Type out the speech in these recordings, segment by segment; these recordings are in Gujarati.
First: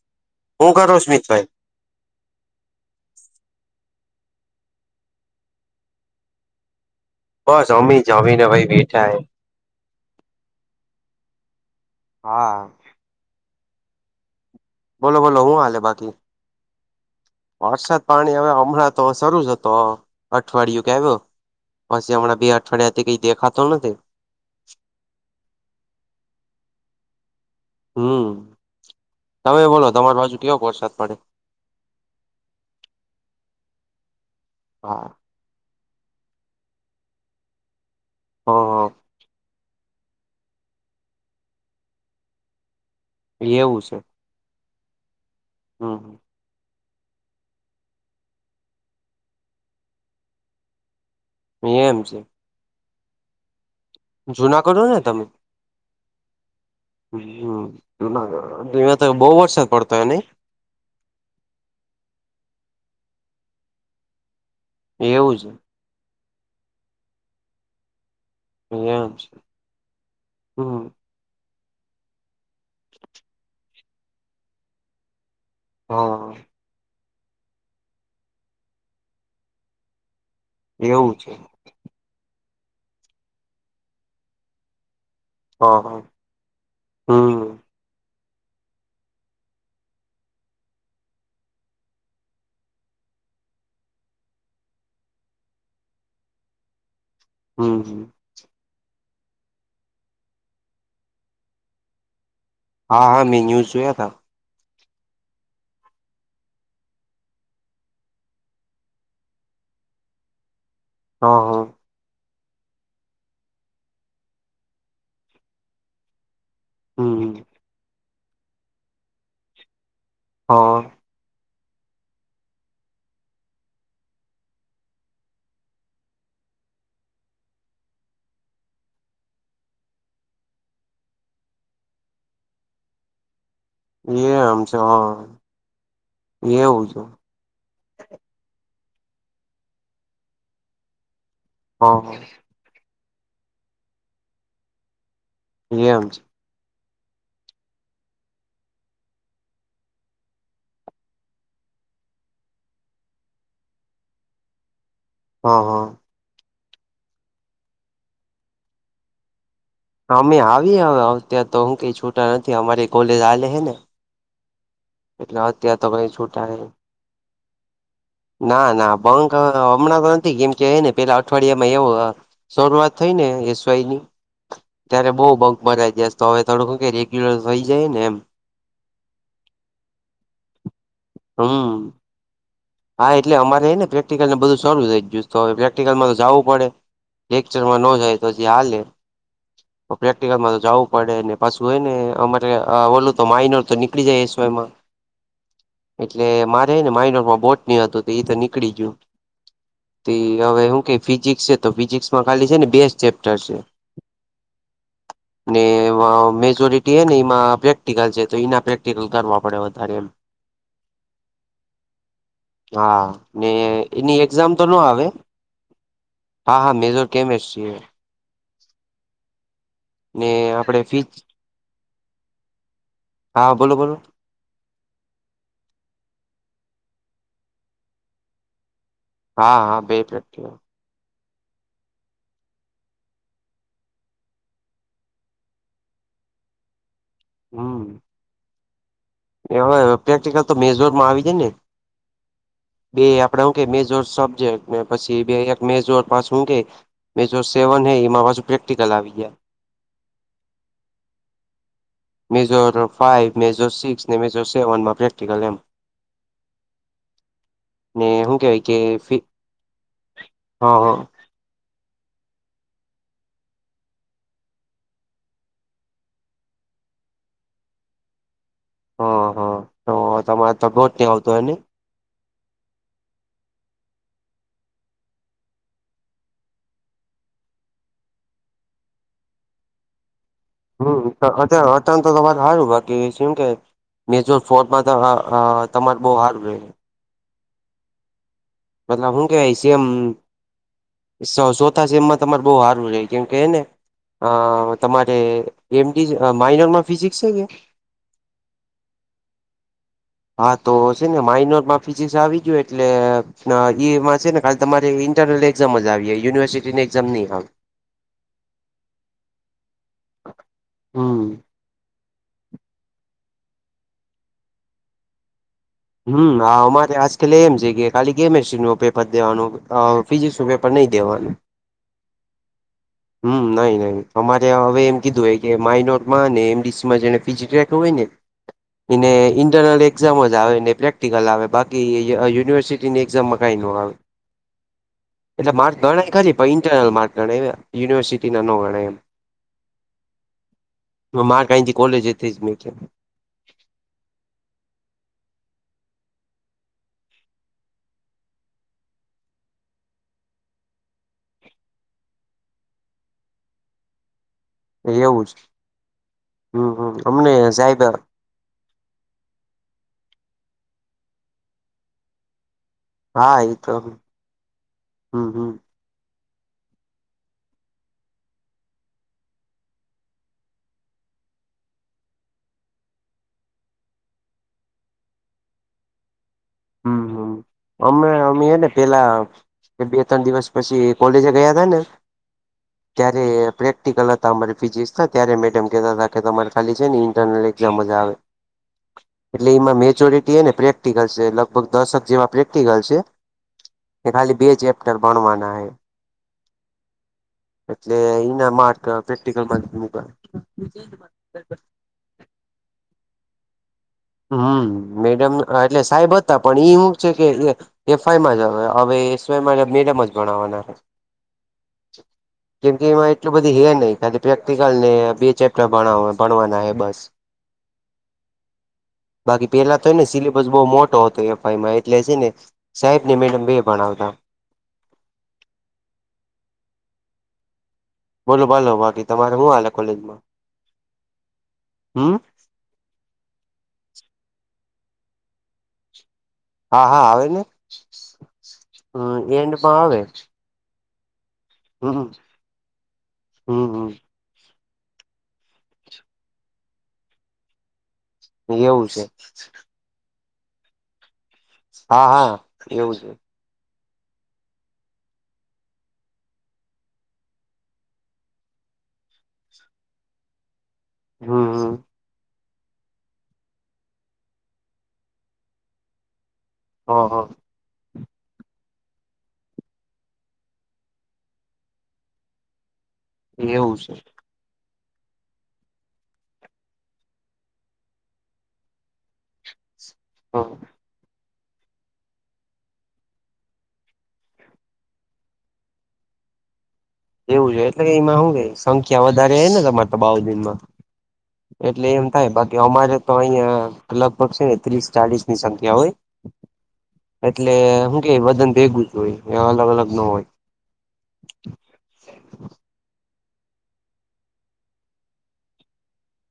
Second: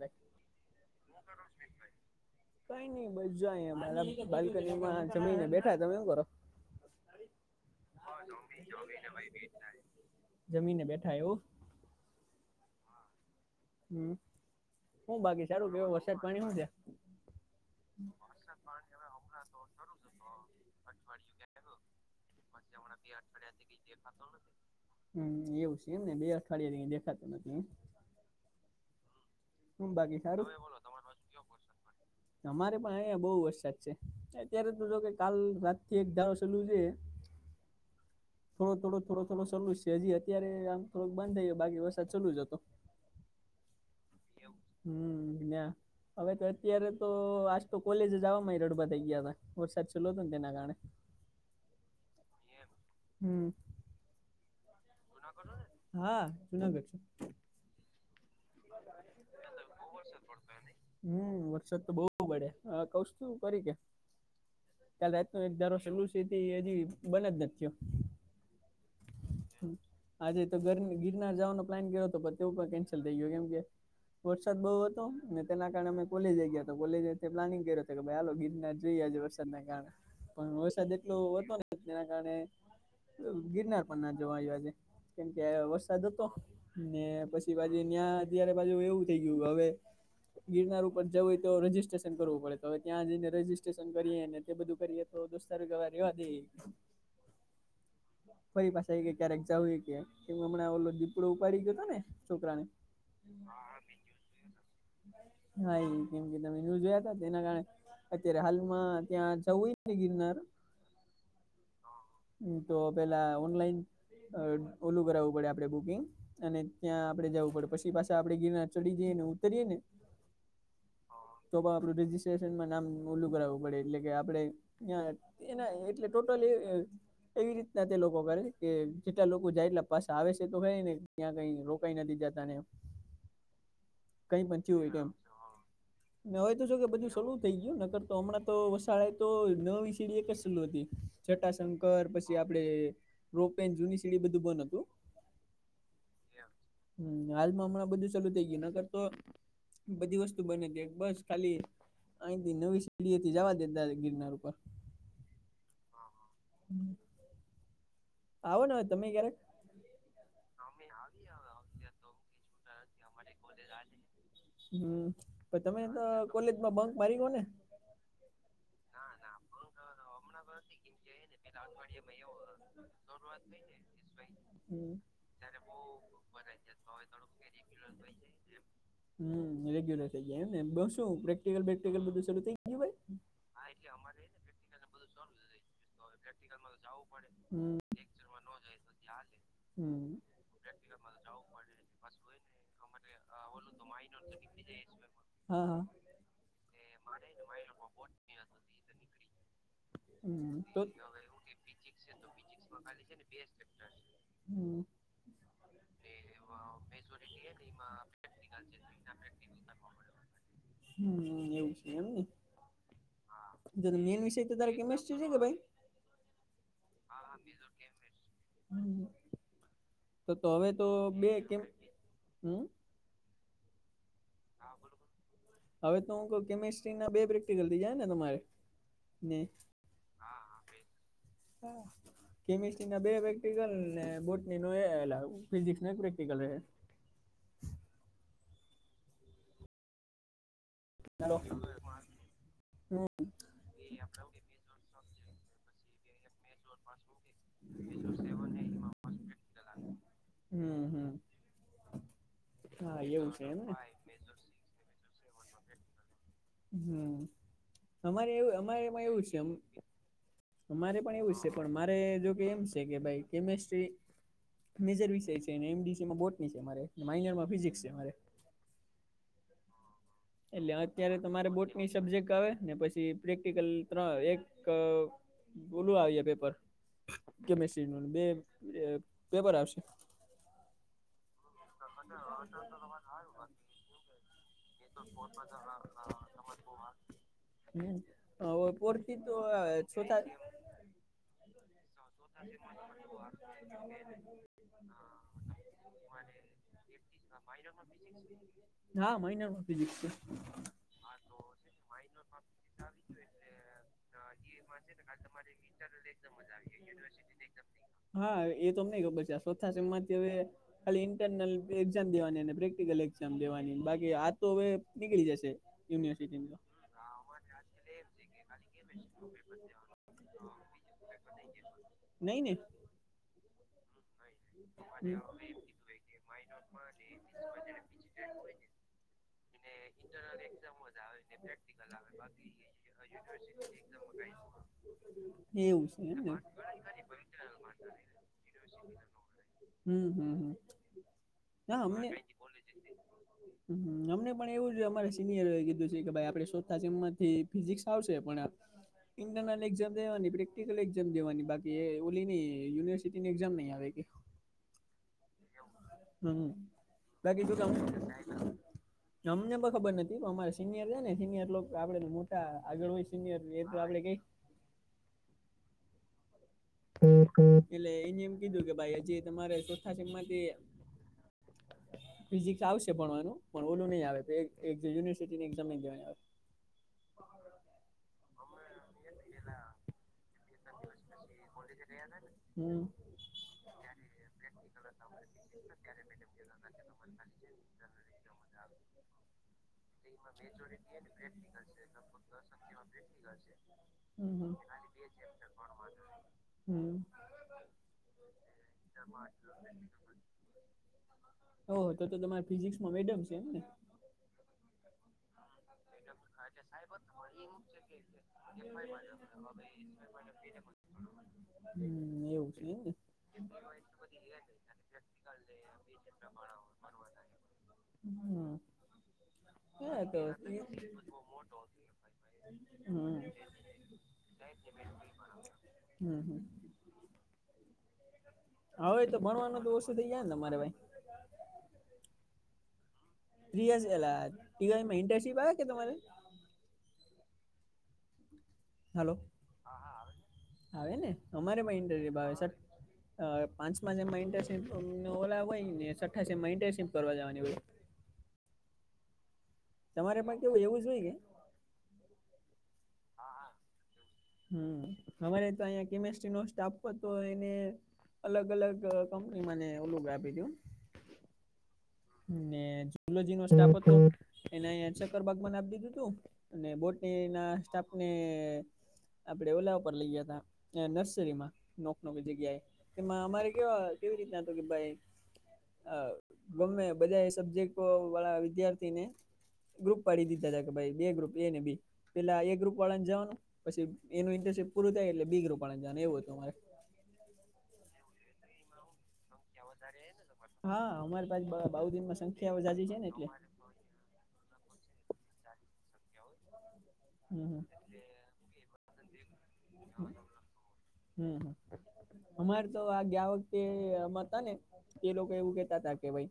રોશની [unintelligible] હું કરો સ્મિતભાઈ કઈ નઈ બસ જો અહીંયા મારા બાલ્કનીમાં જમીને બેઠા તમે હું કરો? બહ અમેભી જામીના ભાઈ બેઠા એ જમીને બેઠાએ હો હા. હમ, બોલો શું બોલો બાકી હું સારું હાલે કેવ બાકી વરસાદ પાણી હુ છે? વરસાદ પાણી હવે હમણાં તો શરૂ જ હતો અઠવાડિયું કે આવ્યો. પછી હમણાં બે અઠવાડિયાથી કઈ દેખાતો નથી. હમ, એવું છે એમ ને બે અઠવાડિયા રેય દેખાતો નથી. હમ, તમે બોલો હું તમારી બાકી બાજુ સારું કેવો વરસાદ પડે? અમારે પણ અહીંયા બો વરસાદ છે અત્યારે તો જો હા કે કાલ રાતથી એક ધારો ચલું છે. હ થોડો થોડો થોડો થોડો ચાલુ જ છે હજી અત્યારે આમ થોક બંધ થઈ ગયો બાકી વરસાદ ચાલુ જ હતો. એવું છે. હમ, ના. હમ. હવે તો અત્યારે તો આજ તો કોલેજ જવામાંય રડવા થઈ ગયા હતા વરસાદ છેલ્લો હતો ને તેના કારણે. એમ છે. એમ, હમ. જુનાગઢ હો ને તમે? બોલોને‌ હા, જુનાગઢ છે. હમ, જુનાગઢ તો બો વરસાદ પડતોય ની? હમ, વરસાદ તો બો પડે હ કઉશ તું કરી કે? કાલ નઈ એવું રાતનો છે એક ધારો સલું છે હજી બન જ નથી થયો. એમ છે આજે તો હમ ગરમી ના જવાનો પ્લાન કર્યો હતો તેવું પણ કેન્સલ થઈ ગયું કેમ કે વરસાદ બો હતો. ને તેના કારણે અમે હા કોલેજે ગયા તો કોલેજ પ્લાનિંગ કર્યું હતો કે ભાઈ હેલો ગીરનાર જઈએ જે વરસાદના કારણે. પણ વરસાદ એવું એટલો છે હતો ને તેના-કારણે ગિરનાર પણ ના જવાયું આજે કેમકે હા હા વરસાદ હતો ને પછી હમ બાજુ ત્યારે બાજુ એવું થઈ ગયું હવે ગિરનાર ઉપર જવુંય તો રજીસ્ટ્રેશન કરવું પડે હવે ત્યાં જઈને રજીસ્ટ્રેશન કરીએ ને તે બધું કરી તો દોસ્તારો કેવા રેવા દેઇ. હમ્મ. ફરી પાછા એ કે ક્યારેક જઉું એ કે એ હમણાં ઓલો દીપડો ઉપાડી ગયો હતો ને છોકરાને હા મેં હા ન્યૂઝ હા જોયા તા બીજું હા એ કેમ કે તમે નું જોયા ત તેના કારણે અત્યારે હાલમાં ત્યાં જવું ને ગિરનાર હ હ. હ તો પેલા ઓનલાઈન ઓલું કરાવવું પડે આપડે બુકિંગ અને ત્યાં આપણે હમ જવું પડે પછી પાછા આપડે ગિરનાર ચડી જઈએ ને ઉતરીયએ ને હ. તો પણ આપડું રજિસ્ટ્રેશનમાં નામ ઓલું કરાવવું પડે એટલે કે આપડે અયાં એ ના એટલે ટોટલ એ એવી રીતના તે લોકો કરે કે જેટલા લોકો જાય એટલા પાસે આવે છે તો કેને ત્યાં કઈ રો કઈ નથી જતા ને એમ. કઈ પ એમ છે હોય કેમ હા હોય તો કે એવું છે બધું સું થઈ ગયું નકર તો હમણાં તો વસાળ તો નવી સીડી એક જ સલ હતી જટાશંકર હા પછી આ આપણે રોપેન જૂની સીડી બધું બંધ હતું. એ હમ છે. હમ હાલમાં હમણાં બધું ચાલુ થઇ ગયું નગર તો બધી વસ્તુ બને હતી બસ ખાલી અહીથી નવી સીડીથી જવા દેતા ગિરનાર ઉપર હા હ. હમ્મ. આવો ને હવે તમે ક્યારેક અમે આવીએ હ અત્યારે તો હું કઈ છૂટા નથી અમારી કોલેજ હાલે હે ને હમ્મ એટલે પણ અત્યારે તમે તો કઈ છૂટા નહી કોલેજમાં બંક માર્યો ને ના ના બંક હમણાં તો નથી કેમ કે એને પેલા અઠવાડિયા માં એવું શરૂઆત થઈ ને એસ વાય ની હમ ત્યારે બહુ બક બરા જ તો હવે થોડું વઈ જાય ને એમ હમ્મ રેગ્યુલર થઇ ગયા એમને બ શું પ્રેક્ટિકલ હમ પ્રેટિકલ બધું ચાલુ થઈ ગયું. ભાઈ હા એટલે અમારેને પ્રેક્ટિકલ ને બધું શરૂ થઈ ગયુ પ્રેક્ટિકલમાં તો જવું પડે લેકચરમાં તો હમ હાલે-પ્રેક્ટિકલમાં જાવું પડે ને તો પાછું હે ને અમારે ઓલ તો માઇનર તો નીકળી જાય એ એસ વાય માં હા હા. એટલે મારે ને માઇનોર માં બોટ ની હતું તો એઈ તો નીકળી ગયું તે હમ હવે તો હું કે ફિઝિક્સ છે તો ફિઝિક્સમાં ખાલી છે ને બે જ ચેપ્ટર છે. હમ. ને મેજોરિટી ને એમાં મે પ્રેક્ટિકલ છે તો એના પ્રેક્ટિકલ કરવા પડે વધારે એમ [unintelligible] હમ્મ એવું છે એમને હા તો એની મેન વિષય એક્ઝામ તો તારે નો અવે કેમેસ્ટ્રી છે કે ભાઈ હા મે તો કેમ [unintelligible] હમ, તો તો હવે તો બે કેમ હમ્મ હા બોલો બોલો. હા [unintelligible] કેમેસ્ટ્રી ના બે પ્રેક્ટિકલ થઈ જાય ને તમારે ને હા હા બે [unintelligible] હ. કેમિસ્ટ્રીના બે પ્રેક્ટિકલને બોટની ન એ ફિઝિક્સ ન એક પ્રેક્ટિકલ રહે. હમ. [unintelligible] પ્રેક્ટિકલ તો મેઝોરમાં આવી ચાલો જાય ને બે આપડે હું કે મેઝોર સબ્જેક્ટ. પછી બે એક મેઝોર માં શું કે મેઝોર સેવન હૈ એમાં પાછું પ્રેક્ટિકલ આવી ગયા. હમ હમ. મેજોર હા એવું ફાઇવ, છે એમને મેજર હમ સિક્સ ને મેજર સેવનમાં પ્રેક્ટિકલ એમ. હમ, ને અમારે હું એવું કેવાય કે અમારેમાં ફી એવું છે હા અમારે હા પણ એવું છે. પણ મારે જોકે એમ છે કે ભાઈ કેમેસ્ટ્રી મેજર વિષય છે ને એમડીસીમાં બોટની છે મારે માઇનરમાં ફિઝિક્સ છે મારે. હ હ, તો તમારે તો એટલે બોટ ની અત્યારે આવતું હે તમારે ને? બોટની સબ્જેક્ટ આવે ને પછી પ્રેક્ટિકલ ત્ર એક અ બોલું આવીએ પેપર કેમિસ્ટ્રીનુ ને બે પેપર આવશે. હમ, [unintelligible] તમારે સારું બાકી છે એમ કે મેનેચો ફોર્ટમાં તો તમારે બો હાર્ડ રેય. મતલબ પોરથી તો છોતા. [unintelligible] તમાર બો હારું રેય કેમ કે એને અ તમારે એમ માઇનરમાં ફિઝિક્સ છે કે? હા મહિનાનું ફિઝિક્સ છે હા તો છે ને માઇનરમાં ફિઝિક્સ આવી ગયું એટલે એમાં છે ને ખાલી તમારે ઇન્ટરનલ એક્ઝામ જ આવી યુનિવર્સિટીની એક્ઝામ ની આવે. હા, એ તોમ ની ખબર છે ચોથા સેમ માંથી હવે ખાલી ઇન્ટરન હમ એક્ઝામ દેવાનીને પ્રેક્ટિકલ એક્ઝામ દેવાની બાકી આ તો હવે નીકળી જશે હમ યુનિવર્સિટીની તો અમારે આજકાલે એમ છે કે ખાલી કેમેિસ્ટ્રી ન પેપર દેવાનું ફિઝિકસ ન પેપર નહીં દેવાનું નઈને. હમ, નઈ નઈ‌. અમારે હવે એમ હમ કીધું હોય કે માઇનરમાં ને એમડીસીમાં જેને ફિજી જોઈતું હોય ને એને ઇન્ટરનલ એક્ઝામ જ આવે ને પ્રેક્ટિકલ આવે બાકી યુનિવર્સિટીની એક્ઝામમાં કાંઈ ન આવે. એટલે માર્ક એવું છે ગણાય એમ ને ખારી પણ ઇન્ટરનલ માર્ક ગણાય યુનિવર્સિટીના ન ગણાય એમ હમ હમ હમ હ મા કહીથી કોલેજ જ ની. હ અમને પણ એવું જ અમારે સિનિયરો એ કીધું છે કે ભાઈ આપડે શોતા એમમાંથી ફિઝિક્સ આવશે પણ ઇન્ટરનલ એક્ઝામ દેવાની પ્રેક્ટિકલ એક્ઝામ દવાની બાકી એ ઓલી નની યુનિવર્સિટી ની એક્ઝામ નહી આવે કે એવું જ હમ હમ અમને બાકી જો સાહેબ અમને પણ ખબર નથી અમારે સિનિયર છે ને સિનિયર આપડે મો આગળ હોય શિનર હા એ તો પ્ર આપડે કઈ હમ હમ. એટલે એને એમ કીધું કે ભાઈ હજી તમારે ચોથા શ માંથી ફિઝિક્સ આવશે ભણવાનું પણ ઓલું નહી આવે યુનિવર્સિટી ની એક્ામ નઈ દેવાની આવે હમ હમ અમે અમે એ ને પેલા બે ત્રણ દિવસ. પછી કોલેજ ગયા હતાા ને હમ. ત્યારે પ્રેક્ટિકલ હતા અમારે ફિઝિક્સ હતા ત્યારે મેડમ કહેતા હતા કે તમારે ખાલી છે ને ઇન્ટરનલ એક્ઝામ જ આવે હા. એટલે એમાં મેચ્યોરિટી હ ને પ્રેક્ટિકલ છે લગભગ દશક જેવા પ્રેક્ટિકલ છે. કે ખાલી બે હમ ચેપ્ટર ભણવાના હ. હમ. એટલે એના માર્ક પ્રેક્ટિકલ મુકાય તમા. ઓ તો તમારી ફિઝિક્સમાં મેડમ છે એમ ને હમ મેડમ. હ એટલે સાહેબ હતા પણ એ શું છે કે એ એફઆઈમાં જ હવે હવે એસઆયમાં એ મેડમ જ ભણાવવાના રહે હમ એવું છે કેમ કે એમને એમાં એટલું બધી હે નહિ ખાલી પ્રેક્ટિકલ ને બે ચેપ્ટર ભણવાના હે બસ હમ. બાકી પેલા તોય હા ને તો સિલેબસ બહુ મોટો હતો એફઆઈમાં એટલે છે ને હમ સાહેબ ને મેડ બે ભણાવતા હમ હમ. બોલો બલો હવે બાકી તો તમારે હું ભણવાનું તો હાલે ઓછું થઈ કોલેજમાં, જાય ને તમારે ભાઈ હમ? યલા ઇન્ટિપ આવે કે તમારે? હા હા આવે ને હલો હ એન્ડમાં આવે ને? અમારે માં હમ ઇન્ટર ભાવ સાહેબ હમ પાંચમાં હમ જમાં ઇન્ટરેસ્ટ ઓલા હોય ને સઠાસીમાં ઇન્ટરશિપ કરવા જવાની હોય એવું છે. તમારે પણ કેવું એવું જો હોય કે? હા હા એવું છે. હા હા. હમ હરે તો અહીંયા કેમિસ્ટ્રી નો સ્ટાફ હતો એને અલગ અલગ કંપનીમાંને ઓલુંગ આપી દું હા હા. ને જુલોજી નો સ્ટાક હતો એને શકરબાગ આપી દીધું તું. અને હ બોર્ડની હ ના સ્ટાફને આપડે ઓલા ઉપર લઈ ગયા ત નર્સરીમાં નોક નકી જગ્યાએ એમાં અમારે એવું છે કેવા કેવી રીતના હત કે ભાઈ આ ગમે બધા સબ્જેક્ટ વાળા વિદ્યાર્થી ને ગ્રુપ પાડી હ દીધા હતા કે ભાઈ બે ગ્રુપ ને બી પેલા એ એક ગુપળાને જવાનું પછી એનું ઇન્ટરશિપ પૂરું થાય એટલે બે ગ્રુપ વાળાને જવાનું એવું હતું મારે એવું છે એટલે એમા હું રેય સંખ્યા વધારે હ ને તમારે તો બાઉ દનમાં હા અમારી પાસે એટલે એમ બાઉદીનમાં થાય સંખ્યા બાકી જાજી અમારે છે ને તો એટલે અહિયાં લગભગ છેને ત્રીસ ચાલીસ ની સંખ્યા હોય એટલે હમ શું કે વદન ભેગું જ હોય અલગ અલગ ન હોય હમ હમ અમારે તો આ ગયા વ તે હતા ને તે લોકો એવું કેતા હતાા કે ભઈ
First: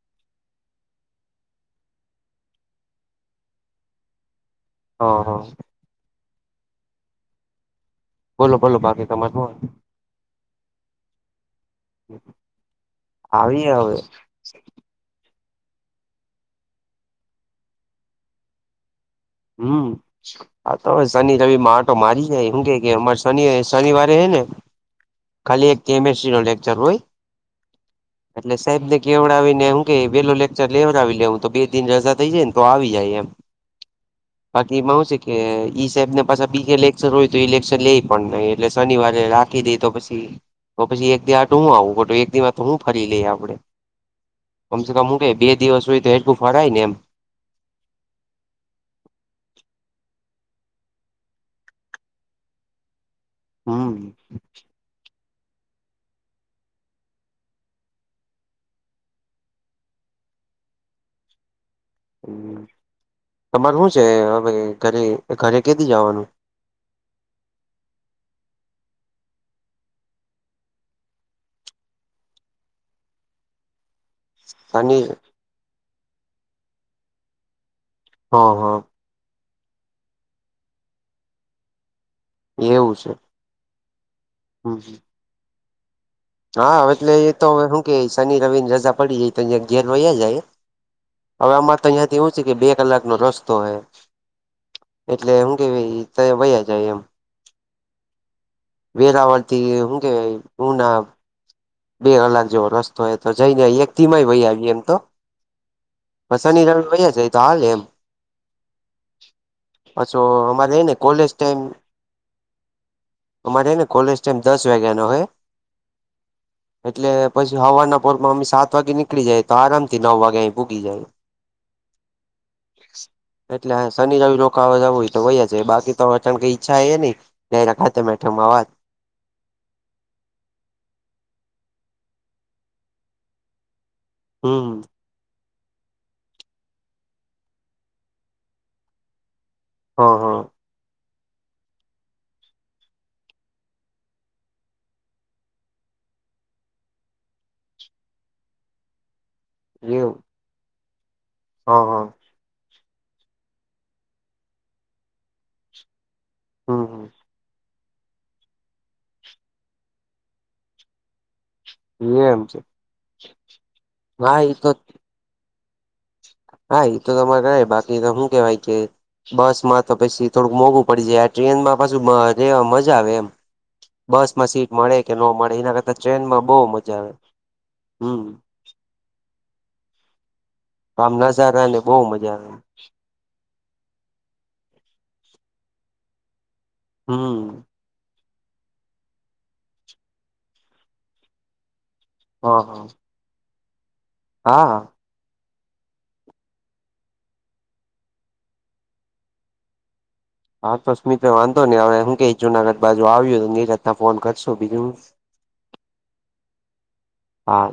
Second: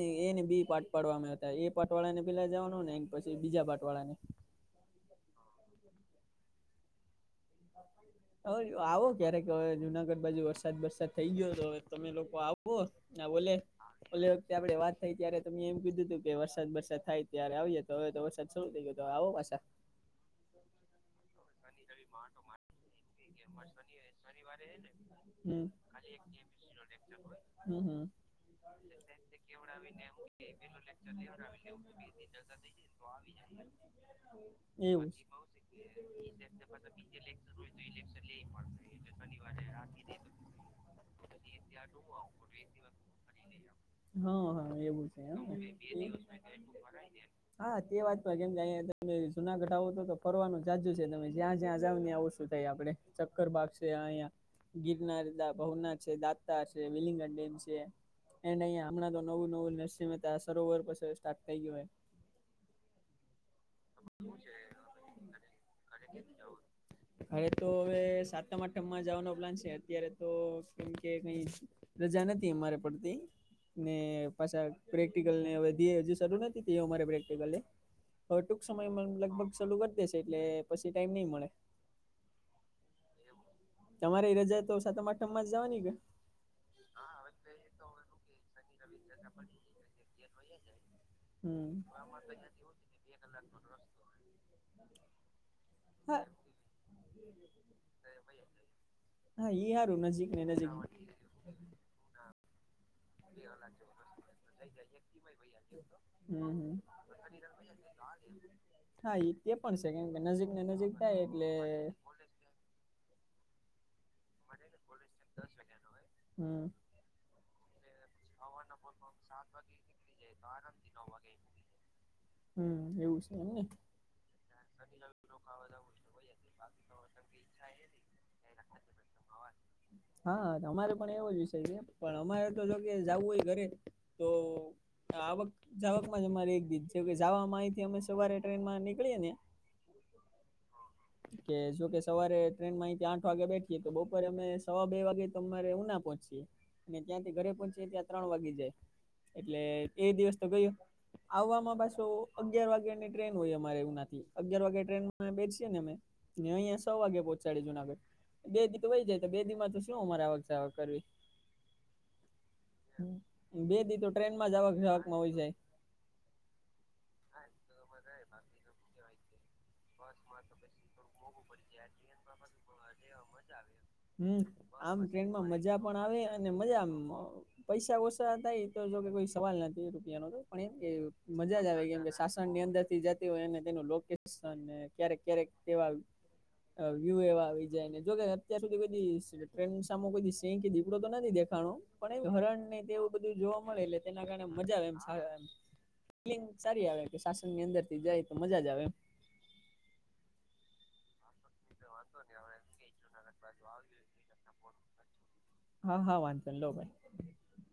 એ એને બી પાટ પાડવા આવ્યા હતા એ પાટ વાળા ને પેલા જવાનું ને પછી બીજા પાટ વાળા ને હ હ બોલો હવે બોલો આવો બાકી તમારે ક્યારેક શું હવે જુનાગઢ બાજુ વરસાદ વરસાદ થઈ ગયો તો હવે તમે લોકો આવો બોલે આવી હવે ઓલે આપડે વાત થઈ ત્યારે તમે એમ કીધું હતું કે વરસાદ વરસાદ થાય ત્યારે આવિયે તો હવે તો વરસાદ શરૂ થઈ ગયો તો આવો પા હમ તો હવે શનિ રવ માં આટો મારી જાય હું કે કે અમારે શનિ શનિવારે હે ને ખાલી એક કેમેસ્ટ્રી હમ નો લેક્ચર હોય [inaudible] હમ એટલે સાહેબ ને હમ કેવડાવીને હું કે [inaudible] વેલો લેક્ચર તો લેવડાવી લેવું તો બે દિન રજા આવી થઈ ને તો આવી જાય એમ [inaudible] બાકી એમાં હું છે કે ઇસ પાછી બીજા લેક્શર હોય તો ઈ લેક્શર લેય પણ નહી એટલે શનિવારે રાખી દે તો પ તો પછી એક દિવ આઠ હું આવું પડું એક દિવશ મા તો હું ફરી લઈ આપડે હા હા કમસે એવું કમ હું છે કે એમ બે દિવસ હોય તો એટલું ફરાય ને એમ હા તે વાત પણ કેમ કે અહીંયા તમેં જૂનાગઢ આવો તો તો ફરવાનું જાજુ છે તમે જ્યાં જ્યાં જાાવ નેં ઓ શું થાય આપડે ચક્કર બાગ છે હમ અહીંયા ગિરનાર ભાવનાથ છે દાતા છે વિલિંગન ડેમ છે એને અહીંયા હમણા તો નવું નવું નરસિંહ મહેતા સરોવર પછ સ્ટાર્ટ થઈ ગયું હોય હમ તમારું હું છે હવે ઘરે ઘરે કેથી જવાનું હારે તો હવે સાતમ આઠમમાં જવાનો પ્લાન છે અત્યારે તો કેમ કે કઈ રજા નથી અમારે પડતી ને પાછા શની પ્રેક્ટિકલ ને હવે ધે હજુ શરૂ નથી તે અમારે પ્રેક્ટિકલે હવે હા ટૂંક હા સમયમાં લગભગ ચાલુ કરી દેશે એટલે પછી ટાઈમ નહી મળે એવું છે તમારે રજા તો હમ સાતમ આઠમ માં જ જવાની કે હા એટલે એ તો હવે હું કેય શનિ રવિની રજા પડી જઈ અં ઘેર વહીયા જાય હવે હમ આમાં તો અહીંયા એવું છે કે બે કલાક નો રસ્તો હો એટલે હું કેવાય હા તય વયા જાય એમ હા વેરાવળથી ઈ હું હારું નજીક કેવાય ને નજીક હું ના બે કલાક જેવા રસ તો એ તો જઈને એક થી ય વહી આવી એમ તો હમ શની હમ રવી અહીંયા જ હોય તો હાલે એમ હા એ એ પણ છે કેમ કે પાછો નજીકને નજીક થાય એટલે અમારેને કોલેજ ટાઈમ દસ વાગ્યા નો હોય હમ એટલે પછી હવારના બપોરમાંમે સાત વાગે નીકળી જાય તો આરામથી નવ વાગે અ ભૂગી જાય હમ એવું છે એમને એટલે શનિ રવિ રોકા જવું હોય તો હોય છે બાકી તો અચાણ કઈ ઈચ્છા એ નહી ને રખાતે મેટ્ટમમાં વાત [inaudible] હા અમારે પણ એવો જ વિષય છે પણ અમારે તો જો કે જવું હોય ઘરે તો હમ આવક જાવકમાં જ અમારે એક બીજ જે જાવામાં અયથી અમે સવારે ટ્રેન માં નીકળીએ ને હા હા. કે જોકે સવારે ટ્રેનમાં અહી આઠ વાગે બેઠીએ તો બપોરે અમે સવા બે વાગે અરે ઉના પહોંચીએ ને ત્યાંથી ઘરે પોચ ત્યાં ત્રણ વાગી જાય એટલે એ એવું દિવસ તો ગયો હ આવવામાં પાછો હ અગિયાર વાગ્યા ની ટ્રેન હોય અમારે ઉનાથી અગિયાર વાગે ટ્રેનમાં બેઠીએ ને અમે ને અહિયાં સો વાગે હમ પોહોચાડે જુનાગઢ બે દીક વહી જાય તો બે દી તો શું અમારે આવક જાવક કરવી. એ એમ છે. બે દી તો ટ્રેન હા માં એ તો જવાક જવાક માં હોય જાય. હા એ તો તમારે બાકી શું કેવાય કે બસમાં. તો પછી થોડુંક મોંઘું પડી જાય ટ્રેનમાં પાછુ અ રહેવા મજા આવે એમ. બસ હમ માં સીટ મળે આમ કે ન ટ્રેનમાં મળે એના મજા કરતા પણ આવે ટ્રેનમાં અને બહુ મજા આવે પૈસા હમ ઓસા થાય. કોઈ સવાલ નથી રૂપિયા ન તો પણ એમ કે આમ મજા જ નજારા ને આવે બહુ કેમ કે મજા શાસન આવે ની અંદર થી જા ય અને તેનું લોકેશન ક્યારેક ક્યારેક તેવા અ વ્યુ હમ એવા આવી જાય ને જો કે. અત્યાર સુધી કોએ દિ ટ્રેન સામે કોઈ શેંર દીપડો તો નથી દેખાણો પણ એ હા હરણ હા તેવું બધું જોવા મળે એટલે તેના કારણે મજા હા આવે એમ. ફિલિંગ સારી આવે કે શાસન ની અંદર થી જાય તો મજા જ આવે. હા તો સ્મિતભાઈ વાંધો નને હ હું કે જુનાગઢ બાજુ આવ્યું તો ની રાતના ફોન કરશું બીજું હું. હા હા વાઘો ન‌ઈ લો ભાઈ. હા.